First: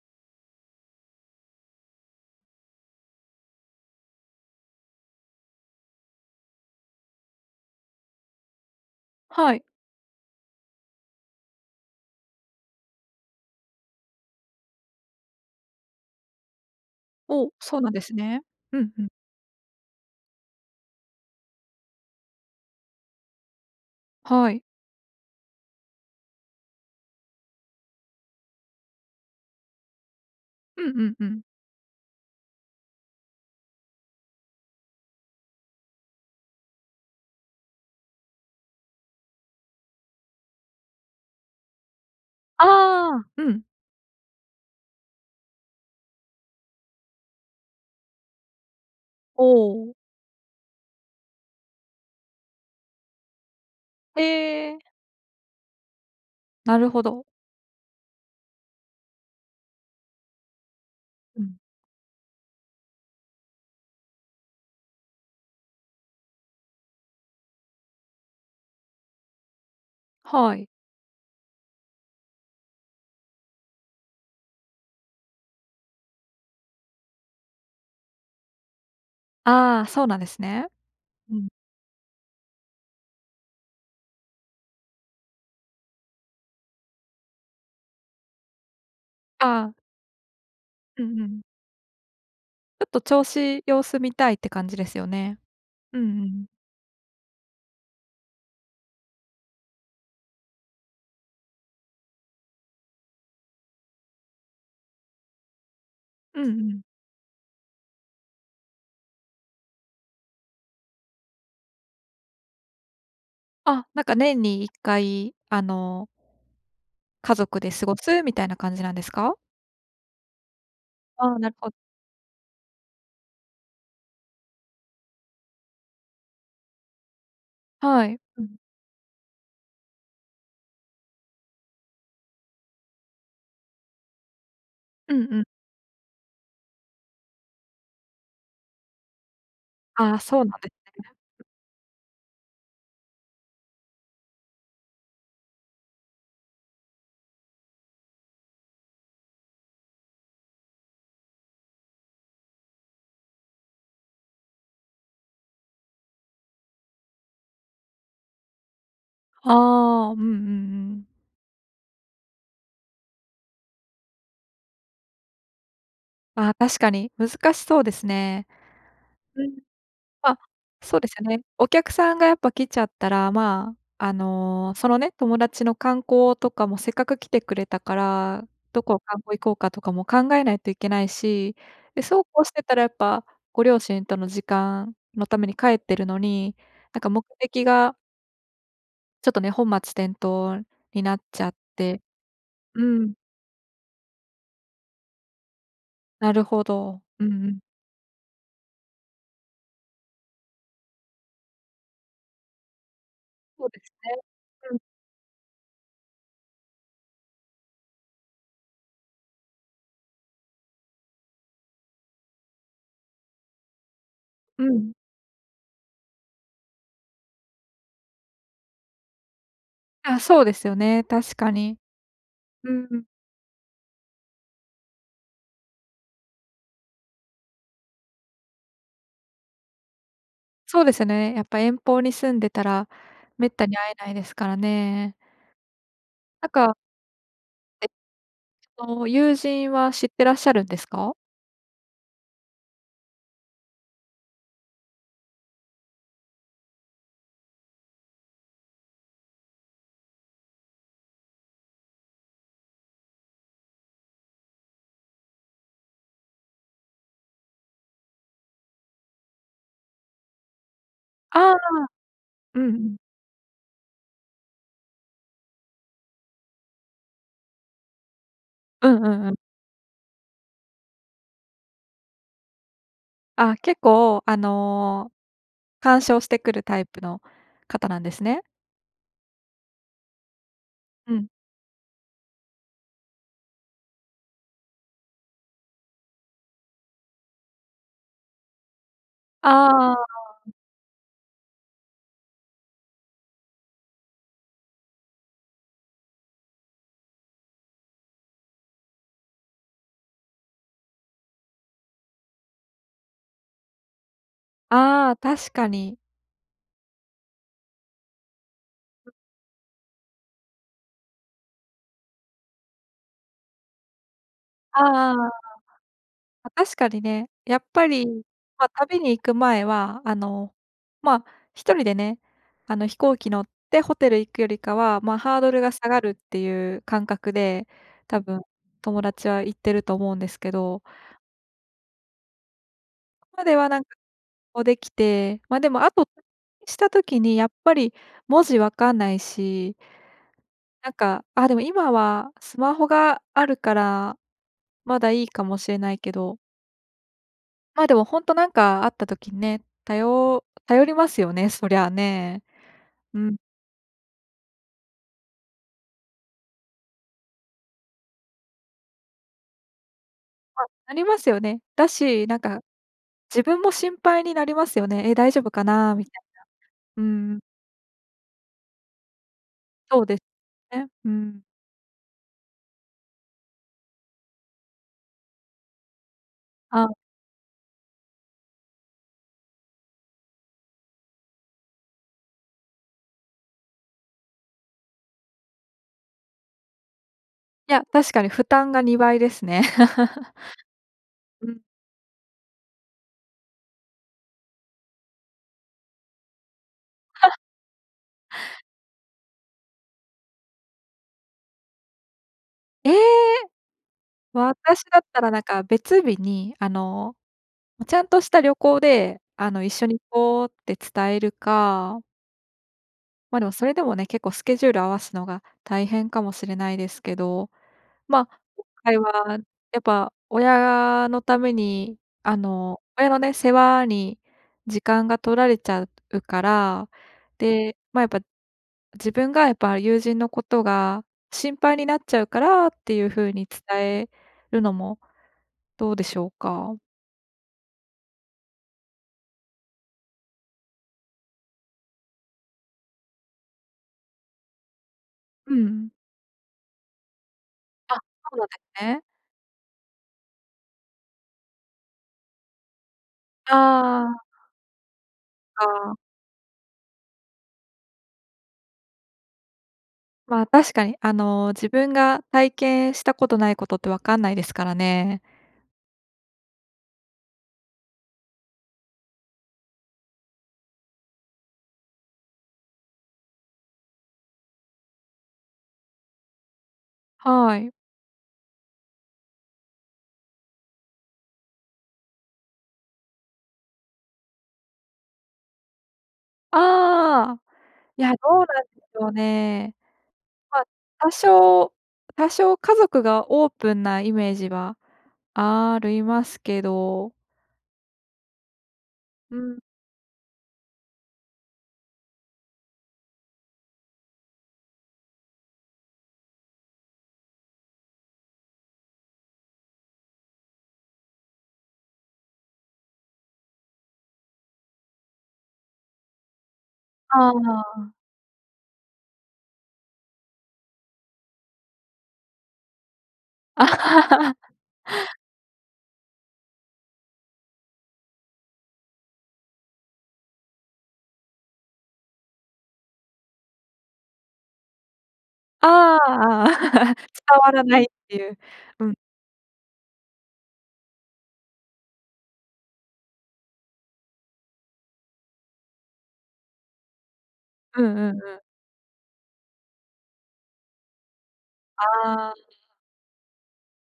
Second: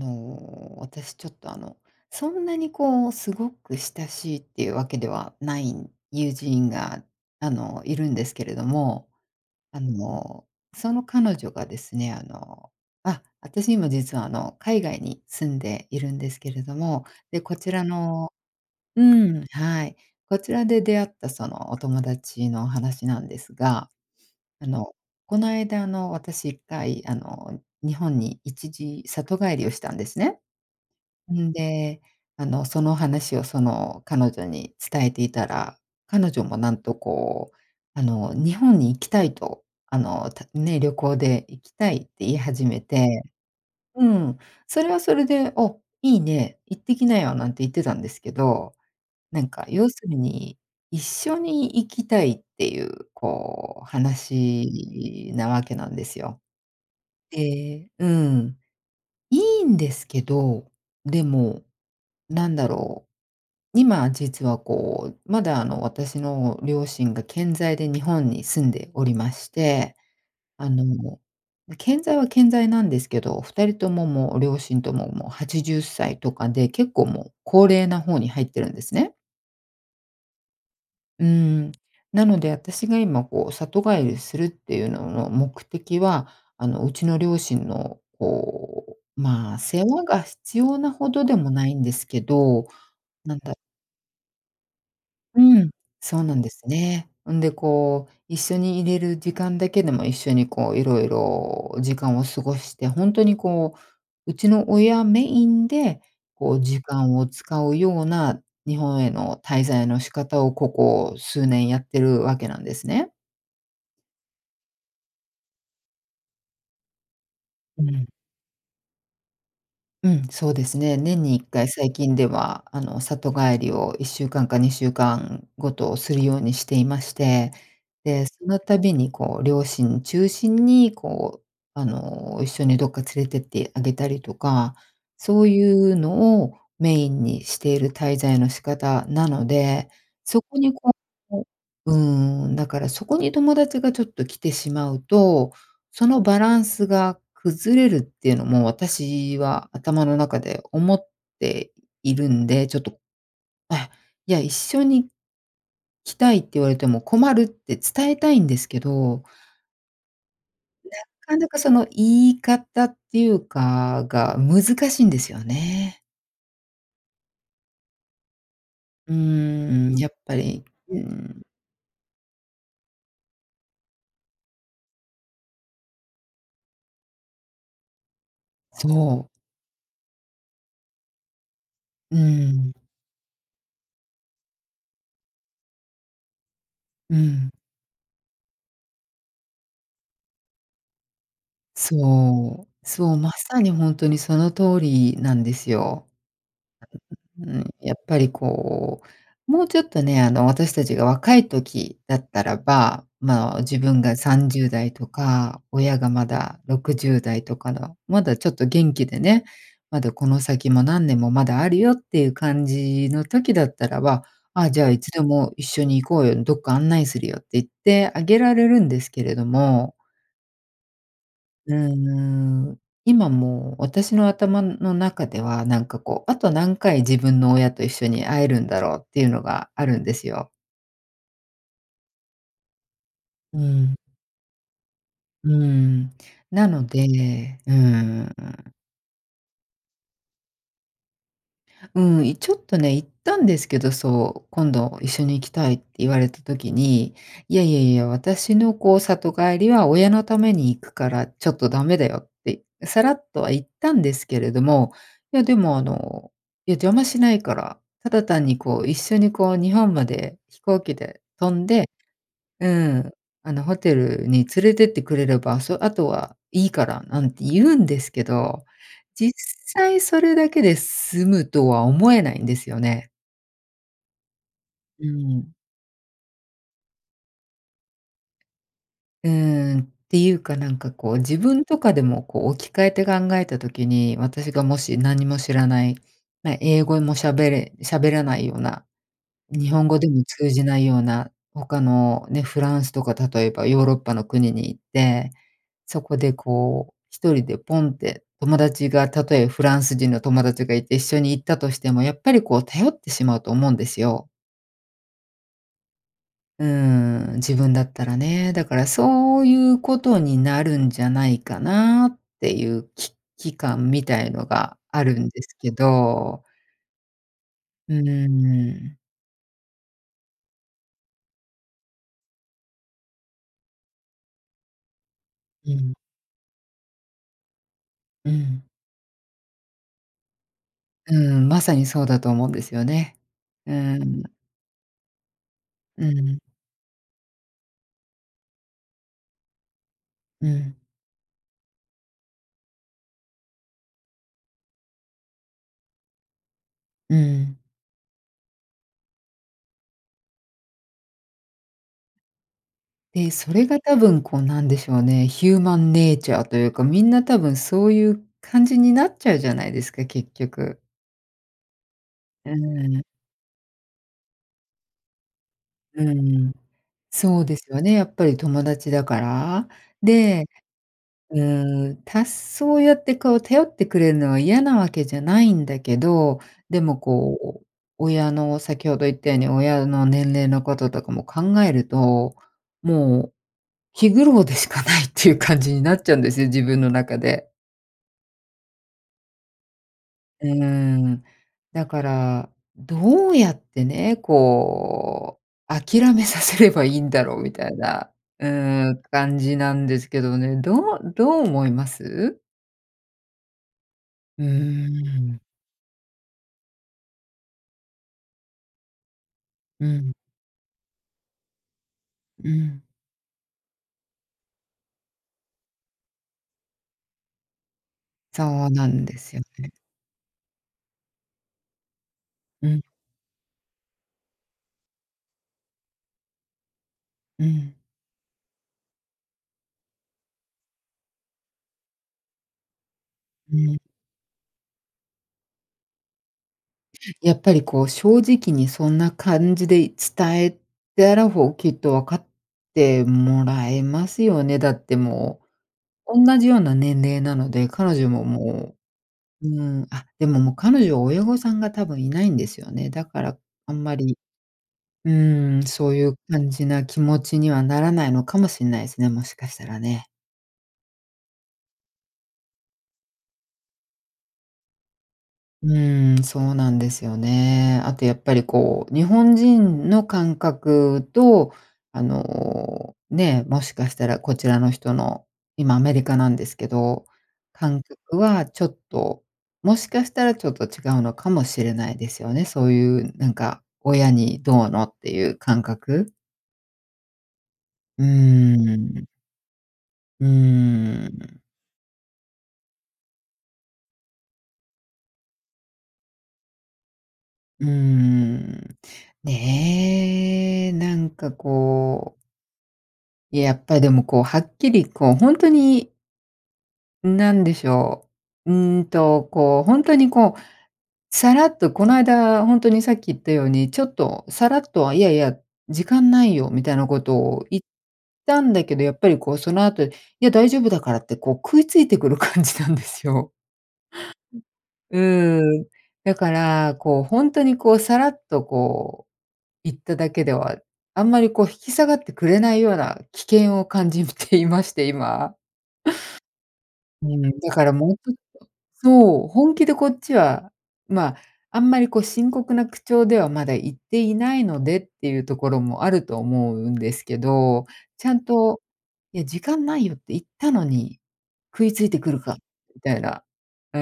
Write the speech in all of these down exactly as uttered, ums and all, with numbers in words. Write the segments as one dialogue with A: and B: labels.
A: あの、私ちょっとあのそんなにこうすごく親しいっていうわけではない友人が、あの、いるんですけれども、
B: はい。
A: あの、その彼女がですね、あの、あ、私今実はあの海外に住んでいるんですけれども、で、
B: お、
A: こち
B: そう
A: ら
B: なんです
A: の
B: ね。うん
A: う
B: うん。
A: ーん、はい。こちらで出会ったそのお友達の話なんですが、
B: はい。
A: あの、この間あの私いっかいあの日本に一時里帰りをしたんですね。
B: うんうんうん。
A: んで、あのその話をその彼女に伝えていたら、彼女もなんと、こう、あの日本に行きたいと、あの、たね、旅行で行きたいって言い
B: あ
A: 始めて、
B: あ、うん。
A: うん、それはそれで、「お、いいね、行ってきなよ」なんて言ってたんですけど、な
B: お
A: んか要
B: お。
A: するに一緒に行きたいっていうこう
B: へえ。
A: 話なわけなんですよ。
B: なるほど。
A: ええ、うん、いいんですけど、で
B: うん。
A: もなんだろう、今実はこうまだあの私の両親が健在で日本に住んでおりまして、
B: はい。
A: あの健在は健在なんですけど、ふたりとももう両親とももうはちじゅっさいとかで、結構もう高齢な方に入っているんですね。
B: ああ、そうなんですね。
A: うー
B: うん。
A: ん、なので私が今こう里帰りするっていうのの目的は、あの、うちの両親のこう、まあ
B: ああ。
A: 世話が必要な
B: う
A: ほ
B: んう
A: どで
B: ん。
A: もないんですけど、
B: ひょっと調
A: なんだ
B: 子、様子見たいって感じですよね。
A: うん、
B: うんう
A: そうなん
B: ん。
A: ですね。んで、こう一緒に居れる時間だけでも、一緒にこういろいろ時間を過ごして、ホントにこう、うちの親メインで
B: うんう
A: こう
B: ん。
A: 時間を使うような日本への滞在の仕方をここ数年やってるわけなんですね。
B: あ、なんか年にいっかいあの家族で
A: う
B: 過ご
A: ん。
B: すみたいな感じなんですか？
A: うん、そうですね。年
B: あ
A: に
B: あ、
A: いっ
B: なる
A: かい、
B: ほ。
A: 最近では、あの、里帰りをいっしゅうかんかにしゅうかんごとするようにしていまして、
B: はい。
A: で、
B: う
A: その
B: ん。
A: たびにこう両親中心にこう、あの、一緒にどっか連れてってあげたりとか、
B: うんうん。
A: そういうのをメインにしている滞在の仕方なので、
B: ああ、そ
A: そ
B: うな
A: こ
B: んで
A: に
B: すね。
A: こ、お
B: う。
A: うーん、だからそこに友達がちょっと来てしまうと、そのバランスが崩れるっていうのも、私は頭の中で思っているんで、ちょっとあ、いや「一緒に来たい」って言われても困るって伝えたいんですけど
B: ああ、うんうんうん。
A: なかなかその言い方っていうかが難しいんですよね。
B: ああ、確かに難しそうですね。
A: うー
B: うん。
A: ん、やっぱ
B: ま、
A: り、う
B: そ
A: ー
B: うですよね。
A: ん。
B: お客さんがやっぱ来ちゃったらま、あの、そのね、友達の観光とかもせっかく来てくれたから、どこを観
A: そう。
B: 光行こうかとかも考えないといけないし、で、
A: う
B: そうこうして
A: ん。
B: たらやっぱご両親との時間のために帰ってるのに、なんか
A: う
B: 目
A: ん。
B: 的がちょっとね、本末転倒になっちゃって。
A: そう、
B: う
A: そ
B: ん。
A: う、まさに本当にその通りなんですよ。
B: なるほど。うん
A: う
B: う
A: ー
B: ん。
A: ん、やっぱりこう、もうちょっとね、あの私たちが若い時だったらば、まあ、
B: そう
A: 自
B: です
A: 分が
B: ね、
A: さんじゅう
B: うん。
A: だいとか、親がまだろくじゅうだいとかの、まだちょっと元気でね、まだこの先も何年もまだあるよっていう感じの時だったらば、
B: う
A: あ、じゃあ
B: ん。
A: いつでも一緒に行こうよ、どっか案内するよって言ってあげられるんですけれども。
B: あ、そうですよね、確か
A: うー
B: に。う
A: ん、
B: ーん。
A: 今も私の頭の中ではなんかこう、あと何回自分の親と一緒に会えるんだろうっていうのがあるんですよ。
B: そうですよね。やっぱ遠方に住んでたら滅
A: う
B: 多に会え
A: ん。
B: ないですからね。
A: うーん。
B: なん
A: な
B: か
A: ので、うー
B: え、
A: ん。
B: その友人は知ってらっしゃるんですか？
A: うん、いちょっとね、言ったんですけど、そう、今度一緒に行きたいって言われた時に、いやいやいや、私のこう里帰りは親のために行くからちょっとダメだよって、さらっとは言ったんですけれども、いやでも、あの、いや邪魔しないから、ただ単にこう一緒に、こう、日本まで飛行機で
B: あ
A: 飛
B: あ、
A: んで、
B: うん
A: う
B: うん。
A: ん、あのホテルに連れてってくれれば、そ、あとはいいからなんて言うんですけど、
B: うんうんう
A: 実
B: ん。
A: 際それだけで済むとは思えないんですよね。
B: あ、結構、あ
A: う
B: の、
A: ん。
B: 干渉してくるタイプの方なんですね。
A: うーん、ていうかなんか
B: う
A: こう
B: ん。
A: 自分とかでもこう置き換えて考えた時に、私がもし何も知らない、ま、英語も喋れ喋らないような、日本
B: あ
A: 語で
B: あ。
A: も通じないような他のね、フランスとか例えばヨーロッパの国に行って、そこでこうひとりでポンって友達がたとえフランス人の友達がいて一緒に行ったとしてもやっぱりこう頼ってしまうと思うんですよ。
B: ああ、確かに。
A: うーん、自分だったらね。だから、そういう事になるんじゃないかなっていう危機感みたいのがあ
B: ああ。
A: る
B: ま
A: んですけど。
B: あ、確かにね、やっぱ
A: う
B: り、
A: ー
B: まあ、
A: ん。
B: 旅に行く前は、あの、まあ、ひとりでね、あの、飛行機乗って、ホテル行くよりかは、まあ、ハードルが
A: う
B: 下
A: ん。
B: がるっていう感覚で、多
A: う
B: 分、
A: ん。
B: 友達は言ってると思うんですけど。
A: うーん、まさにそうだと思うんですよね。
B: ここでは、
A: う
B: なんか、
A: ん。
B: こう、出来て、ま、でも、あ
A: う
B: と [unintelligible]
A: ん。
B: した時にやっぱり文字分かんないし。
A: うん。
B: なんか、あ、でも今はスマホがあるからまだいいかもしれないけど。
A: うん。
B: ま、でもほんとなんかあった時にね、たよ頼りますよね、そりゃあね。う
A: で、
B: ん。
A: それが多分、こう、何でしょうね。ヒューマンネイチャーと言うか、皆多分、そう言う感じになっちゃうじゃないですか、結
B: あ、
A: 局。
B: ありますよね。だし、なん
A: う
B: か
A: ーん。
B: 自分も心配になりますよね。え、大丈夫かな
A: う
B: みたい
A: ーん、
B: な。うー
A: そ
B: ん。
A: うですよね、やっぱり友達だから。
B: そうです
A: で、
B: ね。う
A: う
B: ん。
A: ーん、たそうやって、こう頼ってくれるのは嫌なわけじゃないんだけど、で
B: ああ。
A: も、こう、親の先程言ったように、親の年齢の事とかも考えると、もう気苦労でしかないっていう感じになっちゃうんですよ、自分の中で。
B: いや、確かに負担がにばいですね。
A: うーん。
B: うん。
A: だから、どうやってね、こう、諦めさせればいいんだろ うみたいな。うーん、感じなんですけどね。どうどう思います？
B: ええ、
A: うー
B: 私だったらな
A: ん。
B: んか別日にあの、ちゃんとした旅行であの、
A: う
B: 緒に行
A: ん。
B: こうって伝えるか
A: うん。
B: ま、でもそれでもね、結構スケジュール合わすのが大変かもしれないですけど、ま、
A: そ
B: 今
A: うな
B: 回
A: ん
B: は、
A: ですよね。
B: やっぱ親のために、あ
A: う
B: の、
A: ん。
B: 親のね、世話に時間が取られちゃううから、
A: うん。
B: で、ま、やっぱ自分がやっぱ友人のことが心配になっちゃうからっていう風に
A: うん。
B: 伝えるのもどうでしょうか。
A: やっぱりこう正直にそんな感じで伝えたら、ほうきっとわかってもらえますよね、だっても
B: うん。
A: う、おんなじような年齢なので、
B: あ、
A: 彼女も
B: そうなんで
A: も
B: すね。
A: う、うん、あ、でももう彼女は親御さんが多分いないんですよね。だからあんま
B: あ
A: り、
B: あ。
A: うん、
B: あ
A: そう
B: あ。
A: いう感じな気持ちにはならないのかもしんないすね、もしかしたらね。
B: ま、確かに、あの自分が体験したことないことってわかんないですからね。
A: うん、そうなんですよね。あとやっぱりこう日本人の感覚とあの、ね、もしかしたらこちらの人の今アメリカなんですけど、
B: はい。
A: 感覚はちょっと、もしかしたらちょっと違うのかもしれないですよね。そういうなんか親にどうのっていう感覚。
B: ああ、い
A: う
B: や、どうなんし
A: ー
B: ょ
A: ん。
B: うね。
A: う
B: ま、
A: ー
B: 多
A: ん。
B: 少多少家族がオープンなイメージはあるいますけど。
A: うーん、
B: うん。
A: ね、なんかこう。いや、やっぱりでもこうはっきりこうほんとになんでしょう、うーんと、こうほんとにこう、さらっとこないだほんとにさっき言ったように、ちょっとさらっとはいやいや、時間ないよみたいなこと
B: あ
A: を言っ
B: あ。
A: たんだけど、やっぱりこうその後、いや大丈夫だからってこう食いついてくる感じなんですよ。うーん、だから、こう、ほんとに、こう、さらっとこう言っただけでは、あんまりこう引き下がってくれないような危険を感じていまして、今。
B: ああ、あ、伝
A: うん、だ
B: わら
A: から
B: ないっ
A: もうちょっ
B: ていう。
A: と、
B: うん。
A: そう、本気でこっちは、ま、あんまりこう深刻な口調ではまだ言っていないのでっていうところもあると思うんですけど、
B: うん
A: ち
B: う
A: ゃ
B: ん
A: ん
B: うん。
A: と、いや時間ないよって言ったのに食いついてくる
B: あ
A: か
B: あ。
A: みたいな。うー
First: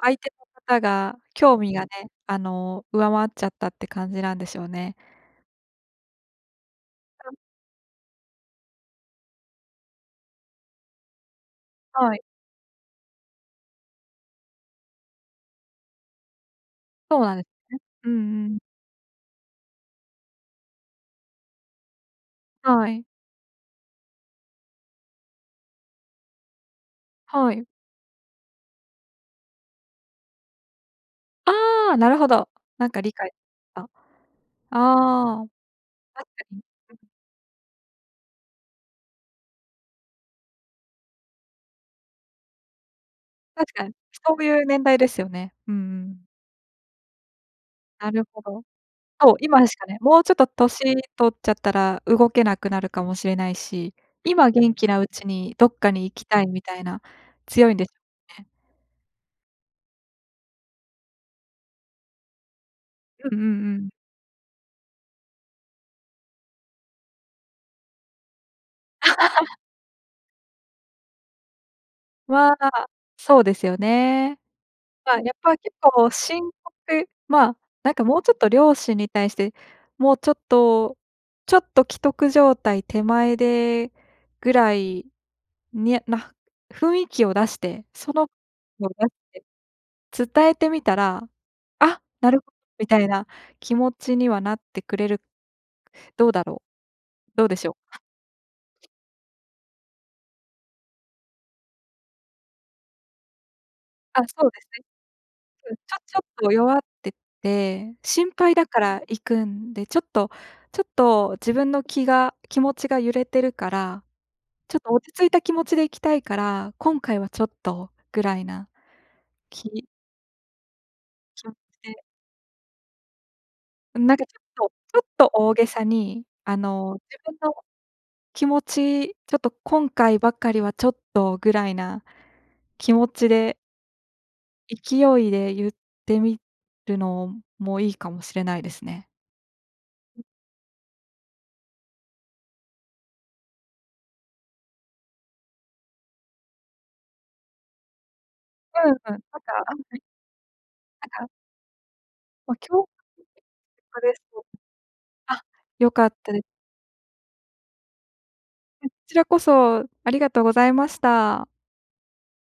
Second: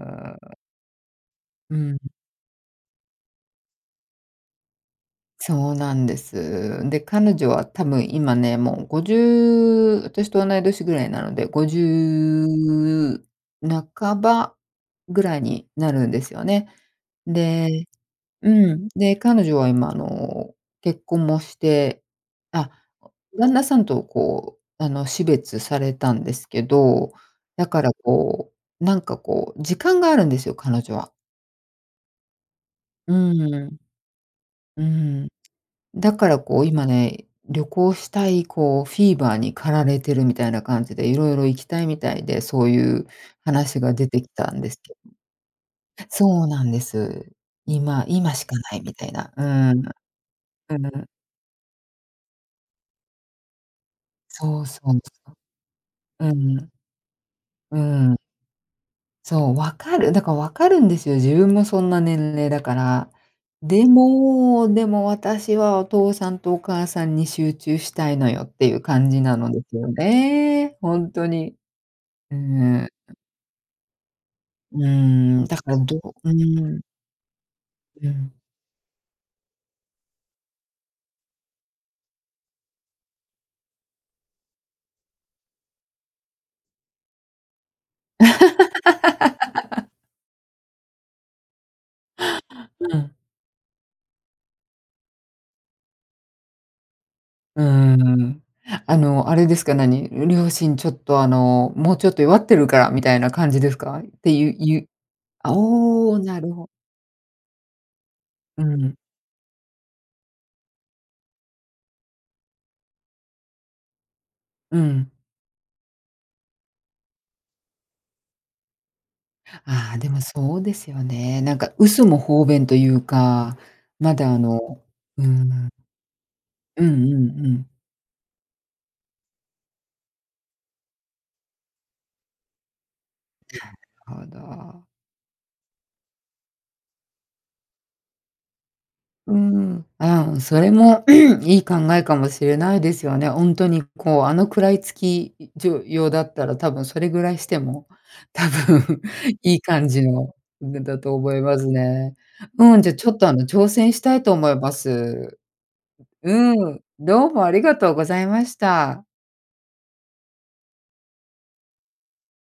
B: 相手の方が興味
A: う
B: がね、
A: ん。
B: あの、上回っちゃったって感じなんでしょうね。
A: そうなんです。で、彼女は多分今ね、もうごじゅう私とおない年ぐらいなのでごじ
B: はい。
A: ゅう半ばぐらいになるんですよね。
B: そうなんです
A: で
B: ね。うんうん。
A: うん、で、彼女は今あの結婚もして、あ、
B: はい。
A: 旦那さんとこうあの死別されたんですけど、
B: はい。
A: だからこうなんかこう時間があるんですよ、彼女は。
B: あ、なるほど。なんか理
A: う
B: 解
A: ん。
B: あ。
A: うん。
B: ああ。
A: だか
B: 確
A: ら
B: かに。
A: こう今
B: うん。
A: ね、旅行したいこうフィーバーに駆られてるみたいな感じで、色々行きたいみたいで、そういう
B: 確
A: 話
B: か
A: が
B: に、
A: 出てき
B: そう
A: たん
B: いう
A: です
B: 年
A: け
B: 代ですよね。うんう
A: ど。
B: ん。
A: そうなんです。今、
B: なる
A: 今
B: ほ
A: しか
B: ど。
A: ないみたい
B: そ
A: な。
B: う、
A: う
B: 今し
A: ん。
B: かね、もうちょっと
A: う
B: 年
A: ぬ。
B: 取っちゃったら動けなくなるかもしれないし、今
A: そう
B: 元
A: そ
B: 気
A: う。
B: なうちにどっかに行き
A: う
B: たいみ
A: ん。
B: たいな強いん
A: う
B: です
A: ん。
B: ね。
A: そう、分かる。だから分かるんですよ。自分もそんな年齢だから。
B: うんうんう
A: で
B: ん。
A: も、でも私はお父さんとお母さんに集中したいのよていう感じなの ですよね。本当に。う
B: まあ。
A: ん。
B: そうですよね。
A: う
B: ま、やっ
A: ん、
B: ぱ
A: だか
B: 結
A: らど
B: 構
A: う、う
B: 深
A: ん。
B: 刻、ま、なんか
A: う
B: もうち
A: ん。
B: ょっと両親に対して、もうちょっと、ちょっと危篤状態手前でぐらいにゃな、雰囲気を出してその、を出して 伝えてみたら、あ、なるほど み
A: う
B: たい
A: ん。
B: な気持ちにはなってくれる。どうだろう。どうで
A: うー
B: しょう。
A: ん、あの、あれですか、何、両親ちょっと、あの、もうちょっと弱ってるからみたいな感じですか？
B: あ、
A: て
B: そ
A: い
B: う
A: う
B: です
A: い
B: ね。
A: う、あ、
B: うん、ちょ
A: お
B: ちょ
A: お、
B: っ
A: なる
B: と
A: ほ
B: 弱ってて、心配
A: う
B: だから
A: ん。
B: 行くんでちょっとちょっと自分の気が気持ちが揺れてるから、ちょ
A: う
B: っと
A: ん。
B: 落ち着いた気持ちで行きたいから、今回はちょっとぐらいな。き
A: あ、でもそうですよね。
B: 気持
A: な
B: ち
A: んか
B: で。
A: 嘘も方便というか、
B: な
A: ま
B: んか
A: だ
B: ち
A: あ
B: ょっと、
A: の、
B: ちょっ
A: う
B: と大げ
A: ん。
B: さにあ
A: う
B: の、
A: んう
B: 自分
A: んう
B: の
A: ん。
B: 気持ちちょっと今回ばかりはちょっとぐらいな。気持ちで
A: はだ。
B: 勢いで言ってみるのもいいかもしれないですね。
A: うーん、
B: うん。
A: あ、それも いい考えかもしれないですよね。本当にこうあの食らいつきじょようだったら多分それぐらいしても多
B: うん
A: 分
B: うん、また
A: いい感
B: [unintelligible]
A: じの [unintelligible] だ
B: な
A: と
B: んか。
A: 思いますね。
B: ま、
A: うん、
B: 今日
A: じゃ、ちょっとあの挑戦したいと思い
B: [unintelligible]
A: ます。
B: あ、よかったです。
A: うん、どうもありがとうございまし
B: こ
A: た。
B: ちらこそありがとうございました。